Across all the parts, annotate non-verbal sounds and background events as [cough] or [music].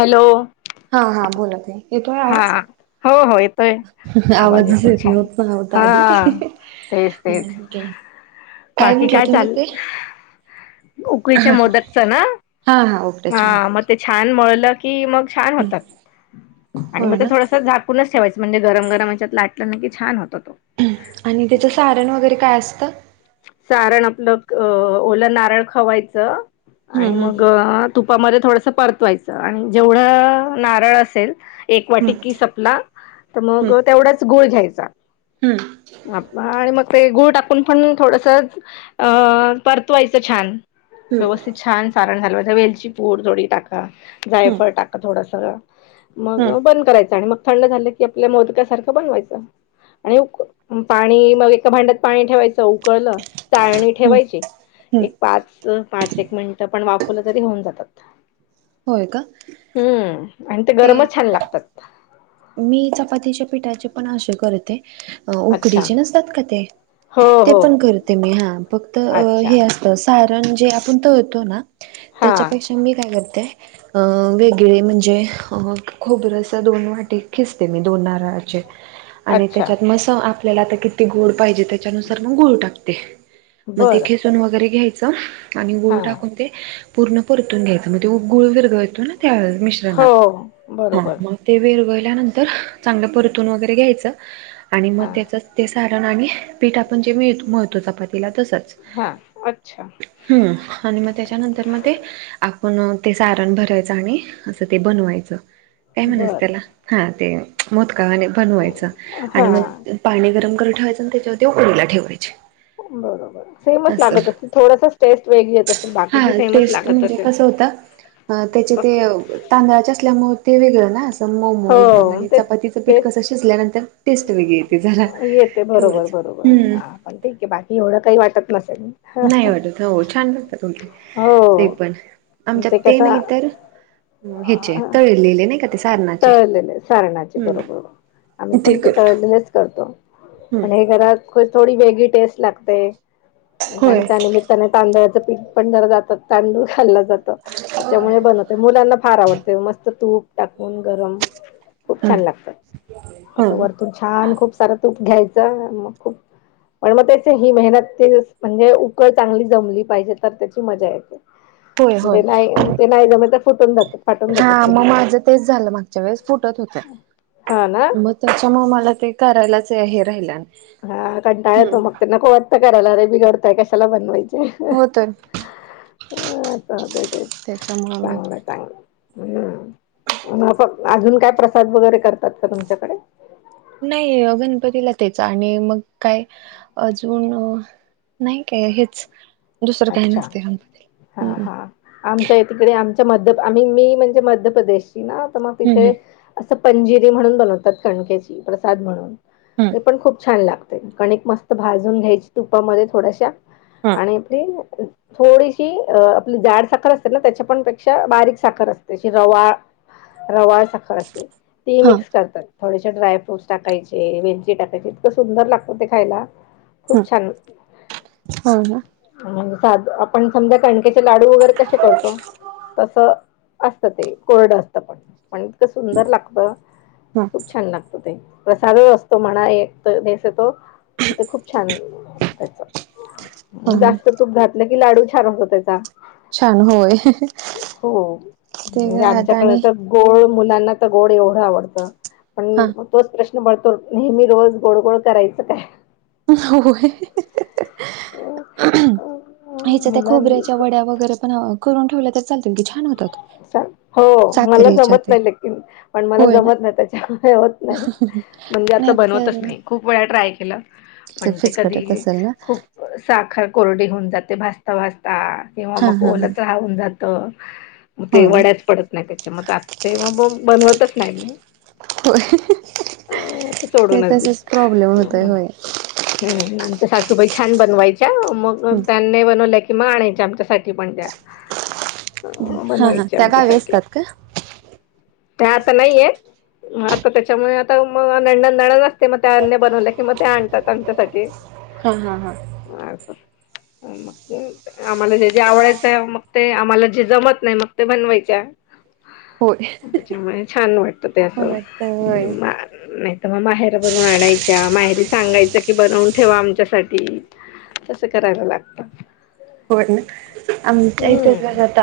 Hello हा हा बोल ताई. येतोय हा आवाज, हो हो येतोय आवाज आवाजच येतोय येत छान नव्हता आधी हा तेच तेच [unintelligible] बाकी म्हटलं काय तुम्ही चाल ते? उकळीच्या हा. मोदकच ना हा हा उपटाच्या हा मग ते मोदकाची छान मळलं की मग छान होतात आणि होय मग ते ना थोडस झाकूनच ठेवायचं. म्हणजे गर गरम याच्यात लाटलं नकी छान होतो तो. आणि त्याचं सारण वगैरे काय असतं. सारण आपलं ओला नारळ खवायचं आणि हम्म मग हम्म तुपामध्ये थोडस परतवायचं आणि जेवढं नारळ असेल. एक वाटी की सपला तर हम्म मग तेवढाच गोळ घ्यायचा हम्म हम्म अ् आणि मग ते गुळ टाकून पण थोडस अ परतवायचं छान. व्यवस्थित छान सारण झालं म्हणजे वेलची पूर थोडी टाका, हम्म हम्म जायफळ टाका थोडस ग मग हम्म बंद करायचं आणि मग थंड झालं की आपल्या मोदक सारखं बनवायचं. आणि पाणी मग एका भांड्यात पाणी ठेवायचं. ते उकळल चाळणी हम्म ठेवायची हम्म एक पाच पाच एक मिनटं पण वापूलं तरी होऊन जातात. होय का. हम्म आणि ते गरमच छान लागतात. मी चपातीच्या पिठाचे पण असे करते अच्छा उकडीचे नसतात का ते. हो ते हो पण करते मी हा फक्त अच्छा हे असत स कारण जे आपण तर होतो ना हा त्याच्यापेक्षा मी काय करत ते अ वेगळे म्हणजे खबर असं दोन वाट खचते मी दोन नार आणि अच्छा त्याच्यात मस आपल्याला आता किती गोड पाहिजे त्याच्यानुसार मग गुळ टाकते मग ते बरं खेसून वगैरे घ्याय आणि गुळ हा टाकून ते पूर्ण परतून घ्यायचं म्हणजे गुळ विरगळतो ना. हो मिश्रणात हा बरोबर मग ते त्या नंतर ते चांगलं परतून वगैरे घ्यायचं आणि हां त्याच ते सारण पीठ आपण जे मळतो म तिला तसच हां अच्छा हम आणि मग त्यानंतर म ते पण ते सारण भरायचं आणि असं ते बनवायचं काय म्हणास बरं त्याला हा ते मोदक ने बनवायच आणि हां. मग पाणी गरम करून ठेवायचं त्याच्यावरती उकडीला ठेवायचे. बरोबर सेमच असं. लागत असते थोडासाच टेस्ट वेगळी येत असेल हा बाकीच सेमच टेस्ट लागत म्हणजे असेल. कसं होतं अ त्याचे फक्त ते तांदळाचे असल्यामुळे ते वेगळं ना असं हो मऊमऊ एकदम आणि तेच चपातीचं पीठ तेच कसं शिजल्यानंतर टेस्ट वेगळी येते झाला येते बरोबर एवढंच. [unintelligible] हम्म पण ते बाकी एवढं काही वाटत नसेल. नाही वाटत हो छान होतात उलटे ते हो पण आमच्यात ते नाही तर हेचे तळलेले नाही का ते सारना तळलेले सारणाचे बरोबर आम्ही पण ते तळलेलेच करतो हम्म पण हे घरात थोडी वेगळी टेस्ट लागते होय आणि त्या निमित्तानं तांदळाचं पीठ पण जर जात तांदूळ खाल्ला त्याच्यामुळे बनतं मुलांना फार आवडते मस्त तूप टाकून गरम खूप ह छान लागतं असं वरतून छान खूप सारं तूप घ्यायचं मग खूप पण मग त्याचे ही मेहनत ते म्हणजे उकळ चांगली जमली पाहिजे तर त्याची मजा येते होय होय ते नाही ते नाही जमलं तर फुटून जात फाटून जात हा ते मग. माझं तेच झालं मागच्या वेळेस फुटत होतं हा ना. मग त्याच्या म ते करायलाच हे राहिल्या हा कंटाळा येतो मग ते नको वाटतं करायला रे बिघडतंय कशाला बनवायचं. हो तर ह ते तेच त्याच्यामुळे मी चांगलं चांगलं. हम्म फक्त अजून काय प्रसाद वगैरे करतात का तुमच्याकडे नाही गणपतीला तेच आणि मग काय अजून नाही काय हेच दुसरं काही अच्छा नसते गणपतीला हा हम्म हा आमच्या तिकडे आम मध्य आम्ही मी म्हणजे मध्यप्रदेशी ना तर मग हम्म तिथे स पंजिरी म्हणून बनवतात कणक्याची प्रसाद म्हणून हम्म ते पण खूप छान लागत कणिक मस्त भाजून घ्यायची तुपामध्ये थोड्याशा आणि आपली ह थोडीशी अ आपली जाड साखर असते ना त्याच्या पणपेक्षा बारीक साखर असतेशी रवा रवाळ साखर असते ती मिक्स हा करतात थोडेसे ड्रायफ्रूटस टाकायचे वेलची टाकायचे इतकं सुंदर लागतं ते खायला. हम् खूप छान हो का साध आपण समजा कणकेचे लाडू वगैरे कसे करतो तस असतं ते कोरडं असतं पण पण इतकं सुंदर लागतं हा खूप छान लागतं ते प्रसादच असतो म्हणा एक [unintelligible] तो ते खूप छान त्याच हा जास्त तूप घात न की लाडू छान होतो त्याचा. छान होय हो ते म्हणजे आता आमच्याकडे आणि तर गोड मुलांना तर गोड एवढं आवडतं पण हा तो प्रश पडतो नेहमी रोज गोड गोड करायचं काय? होय हेच्या त्या मुलां खोबऱ्याच्या वड्या वगैरे पण ह करून ठेवलं तर चालतील की छान होतात. हो मला साखरेच्या जमत ते नाही लेकिन पण मला होय ना जमत नाही त्याच्यामुळे होत नाही म्हणजे आता नाहीतर बनवतचं नाय खूप वेळा ट्राय पण ते फिचकटत कधी असेल ना खूप साखर कोरडी हून जाते भाजता भाज किंवा हा मग हा हा ओलच राहून जात मग ते हो ना वड्याच पडत नाही त्याच्या मग आ ते मग बनवतच नाही मी होय अ ते सोडूनच तसच प्रॉब्लेम होतय दिलं. होय हम्म आमच्या सासूबाई छान बनवायच्या मग त्यांनी बनवल्या की म आणायच्या आमच्यासाठी पण त्या हो हा हा बनवायची त्या गावी आमच्यासाठी असतात का? त्या आता नाहीये म आता त्याच्यामुळे आता मग नंनद असते मग त्यांनी बनवल्या कि मग ते आणतात आमच्यासाठी. हा हा हा असं. मग आम्हाला जे जे आवडायचं मग ते आम्हाला जे जमत नाही मग ते बनवायच्या त्याच्यामुळे छान वाटत ते असं होय तर होय नाही. तर मग माहेरा बरून आणायच्या, माहेरी सांगायच कि बनवून ठेवा आमच्यासाठी. तसं करायला लागत. हो ना आम तच जात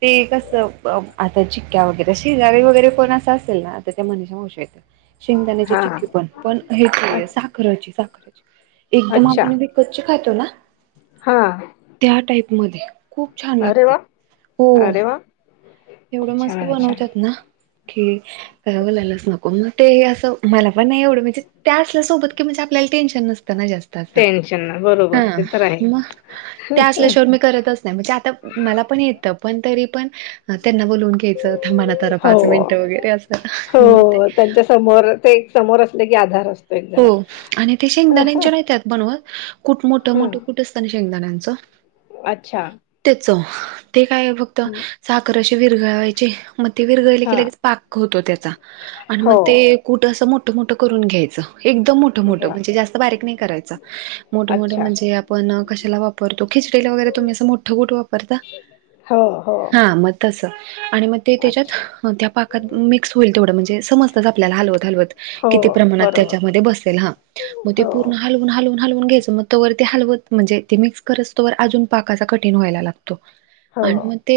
ते कसं आता चिक्क्या वगैरे शेजारी वगैरे कोण असं असेल ना तर त्या मनीषा मावशी येत्यात शेंगदाण्याची हा चिक्की पण पण हेच अच्छ साखरची साखरची एकदम अच्छा आपण विकतची खतो ना हा त्या टाईप मध्ये खूप छान अरे लागते वा हो अरे वा एवढं मस्त छान छान बनवतात ना की काय बोलालंच नको मग ते असं मला पण नाही एवडं म्हणजे त्या असल्यासोबत कि आपल्याला टेन्शन नसतं ना जास्त असतं टेन्शन ना हा बरोबर ते तर आहे मग त्या असल्याशिवर मी करतच नाही म्हणजे आता मला पण येतं पण तरी पण अ, त्यांना बोलवून घ्यायचं तर मणा तर हो पाच मिनटं वगैरे असं मग ते हो त्यांच्या समोर ते एक समोर अस ला की आधार असतो एक हो जरा आणि ते शेंगदाण्या यांच्यात बनवा कुठ मोठं मोठं हम्म कुठ असत शेंगदाण्यांचं अच्छा त्याच ते काय फक्त हम्म, साखर अशी विरगवायचे मग ते विरगळले हा के पाक त्याचा आणि मग हो ते कुठ अस मोठ मोठं करून घ्यायच एकदम मोठ मोठं बर म्हणजे जास्त बारीक नाही करायच मोठ, मोठं अच्छा म्हणजे आपण कशाला वापरतो खिचडीला वगैरे तुम्ही असं मोठं कुठ वापरता हो हो हा मग तसं आणि मग ते त्याच्यात अच्छा त्या पाकात मिक्स होईल तेवढं म्हणजे समज आपल्याला हलवत, हलवत हो किती प्रमाणात बरोबर त्याच्यामध्ये बसेल हा मग ते हो पूर्ण हलवून, हलवून हलवून घ्यायं मग त ते हलवत म्हणजे ते मिकस करत तवर अजून पाकाचा कठीण व्हायला लागत हो आणि मग ते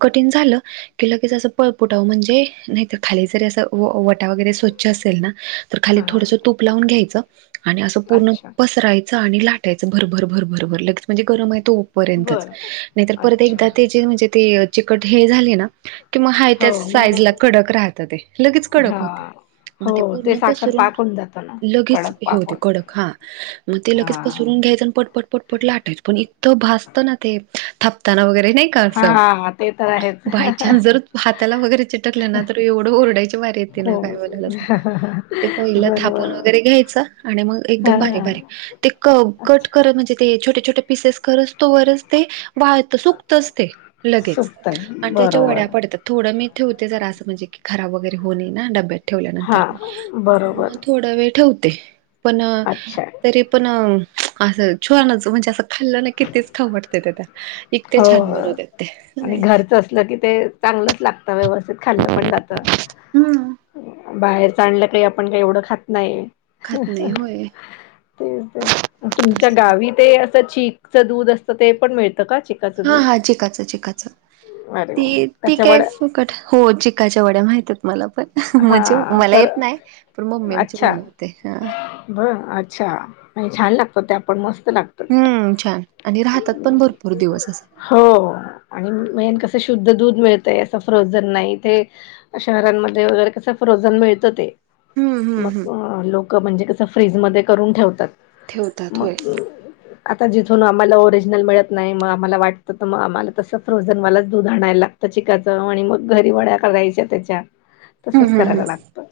कठीण झालं कि ल कीच असं प पुटाव म्हणजे नाहीत खाली जरी असं व वटा वगैरे स्वच्छ असेल ना तर खाली हा थोडसं तूप लावून घ्यायचं आणि असं पूर्ण अच्छा पसरायचं आणि लाटायचं भर, भर, भर, भर लेच म्हणजे गरम आहे तोपर्यंतच बर नाहीर परत अच्छा एकदा तेे म्हणजे ते चिकट हे झाली ना कि मग हा हो त्या मग साईज ला कडक राहत ते लगेच कडक हा होते मग ते पूर्ण साखर पसरून पाकून जात ना लगेच कडक हे पाक होते होत कडक हा मग ते लगेच हा पसरून घ्यायचं आणि पटपट पटपट ला आटायचं पण तो भासतो ना ते थापताना वगैरे नाही का असं हा ते तर आहेच बाय न्स जर हाताला वगैरे चिटकले ना तर एवढं ओरडायची वारी येते ना काय वला सांग हा ह हा ते पहिलं थापून वगैरे घ्यायचं आणि मग हा एकदम बारी बारीक ते क कट अच्छा करत म्हणजे ते छोटे छट पिसेस ख तोच ते वाळत सुकतच ते लगेच सुपतन आणि त्याच्या वड्या बरोबर पडत थोडं मी - ठेवते जरा असं म्हजे की खराब वगैरे होऊ नये ना डब्यात ठेवल्यानंतर हा म्हणून बरोबर मग थोडा वेळ ठेवते पण अच्छा तरी पण असं ूनच म्हणजे असं खाल्लं ना कितीच खावडते त्या इतके हो छान बनवतात ते नाही. चांगलच लागतं व्यवस्थित खाल्लं पण जात, हम्म बाहेरच आणलं काही आपण काही एवढं खात नाही. खात नाही होय तेच, तेच तुमच्या गावी ते असं ची दूध असतं ते पण मिळत हा, हा चिकाच, चिकाच अरे ती वा ती त्याच्या काय वड्या फुकट हो चिकाच्या वड्या माहित मला पण म्हणजे हा मला कर येत नाही पण मम्मी आमची अच्छा बनवते बर अच्छा आणि छान लागतो ते आपण मस्त लागतं हम्म छान आणि राहतात पण भरपूर दिवस असे हो आणि मेन कसं शुद्ध दूध मिळतं ते असं फ्रोझन नाही ते शहरांमध्ये वगैरे कसं फ्रोझन मिळतं ते हम्म हम्म हम्म मग अ लोकं म्हणजे कसं फ्रीज मध्ये करून ठेवतात ठेवतात होय मग आता जिथून आम्हाला ओरिजिनल मिळत नाही मग आम्हाला वाटतं तर मग आम्हाला तसं फ्रोझनवालाच दूध आणायला चिकाचं आणि मग घरी वड्या करायच्या त्याच्या हम्म तसंच हम्म करायला हम्म लागतं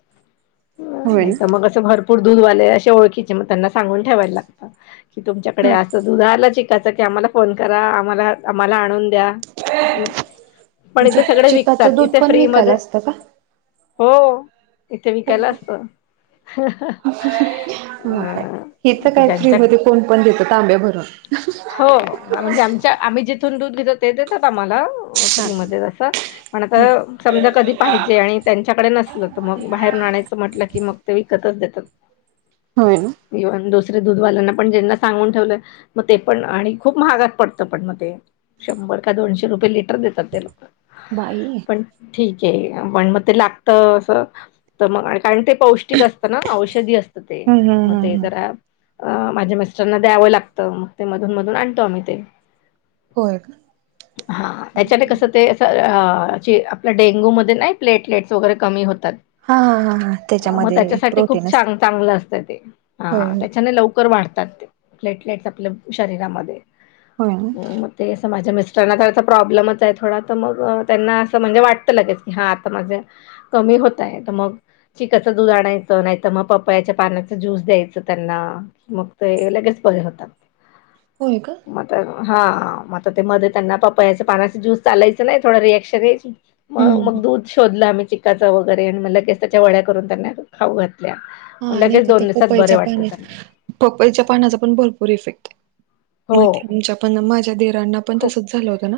होय नाहीतर ना मग असं भर कोण दूधवाले असे ओळखीचे म त्यांना सांगून ठेवायला लागतं की तुमच्याकडे असं दूध आलं त्याचा की आम्हाला फोन करा आम्हाला -आम्हाला आणून द्या-पण म्हणजे इथे सगळे चिकाचं विकतात दूध इथे पण फ्री विकायला मध्ये असतं का हो इथे होय विकयला होय असतं हाह हह. हो काय इथं काय फ्री मध्ये कोण पण देतं तांबे हो म्हणजे आमच्या आम्ही जिथून दूध घेत ते देतात आम्हाला अ- हा फ्री मध्ये असं पण आता समजा कधी पाहिजे आणि त्यांच्याकडे नसलं तर मग बाहेरून आणायचं म्हटलं की मग ते विकतचं देतात. होय ना [unintelligible] म्हणजे दूधवाल्यांना पण जेंना सांगून ठेवलं मग ते पण आणि खूप महागात पडतं पण मग ते शंभर का दोनशे रुपये लिटर देतात ते लोकं बाई ते पण मग ते लागतं अस तर मग कारण ते पौष्टिक असतं ना औषधी असतं ते हम्म हम्म मग ते हम्म जरा अ- माझ्या मिस्टरांना द्यावं लागतं मग ते मधून -मधून आणतो आम्ही ते होय हा त्याच्याने का कसं ते असं अ-आपलं डेंगूमध्ये नाही प्लेटलेट्स वगैरे कमी होत हा हा हा हा [unintelligible] मग त्याच्यामध्ये त्याच्यासाठी खूप प्रोटीन असते चां- चांगलं असतं ते होय हा होय त्याच्याने लवकर वाढत असतात ते प्लेटलेट्स आपल्या शरीरामध्ये होय ना अ- म ते माझ्या मिस्टर [unintelligible] चा प्रॉब्लेमच आहे थोडा तर मग त्यांना असं म्हणजे वाट लगेच की हा आता माझं कमी होत आहे तर मग चिकाच दूध आणायचं नाहीत मग पपयाच्या पानाचा ज्यूस द्यायचं त्यांना मग ते लगेच बरे होतात. होय का? मग आता हा म आता ते मध्ये त्यांना पपयाच पानाचं ज्यूस चालायचं नाही थोडं रिॲक्शन यायची- मग हम्म -मग दूध शोधलं आम्ही चिक्काच वगैरे आणि म लगेच त्याच्या वड्या करून त्यांना खाऊ घात हा आणि तिथे पपईच्या त्यांना पाण्यात पपईच्या पानाचा पण भरपूर इफेक्ट आहे. हो माहिती आहे आमच्या पण माझ्या दिरांना पण खूप तसंच झालं होतं ना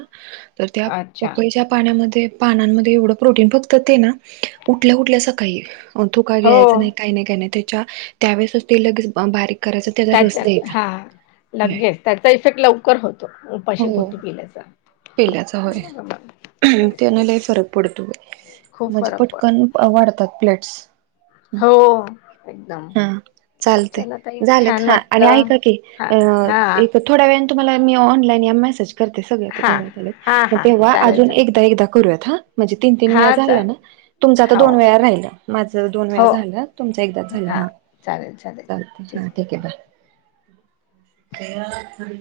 तर त्या अच्छा पपईच्या पानांमध्ये ते पानांमध्ये एवढं प्रोटीन फक्त ते ना उठल्या -उठल्या सकाळी थुका हो गिळायचा नाही. मी की नाय तेच्या त्यावेळेसच लगेच बारीक करायचं तेचा रस त्याच्या द्यायचा हा होय. लगेच त्याचा इफेक्ट लवकर होतो उपाशी हो पोटी पिल्याचा पिल्याचा होय बरोबर. तेच तेनं लय तेच फरक पडतो खूप म्हणजे फरक पडतो पटकन वाढतात प्लॅट हम हो एकदम चला ताई चालतंय झाल्यात छान हा आणि वाटलं ऐका की हा अ- हा इथं थोड्या वे तुम्हाला मी ऑनलाइन या मेसेज करते सगळे इथं हा घरात आलेत हा म हा तेव्हा चालेल अजुन चालेल एकदा- एकदा करुयात हा म्हणजे तीन- तीन वेळा हा झाला चाल ना तुमचा आता हो दोन वेळा राहिलं माझं दोन वेळा हो झालं तुमचा एकदा झाला हां हा चालेल चालेल चालतंय हा ठीक आहे बाय ते [inaudible]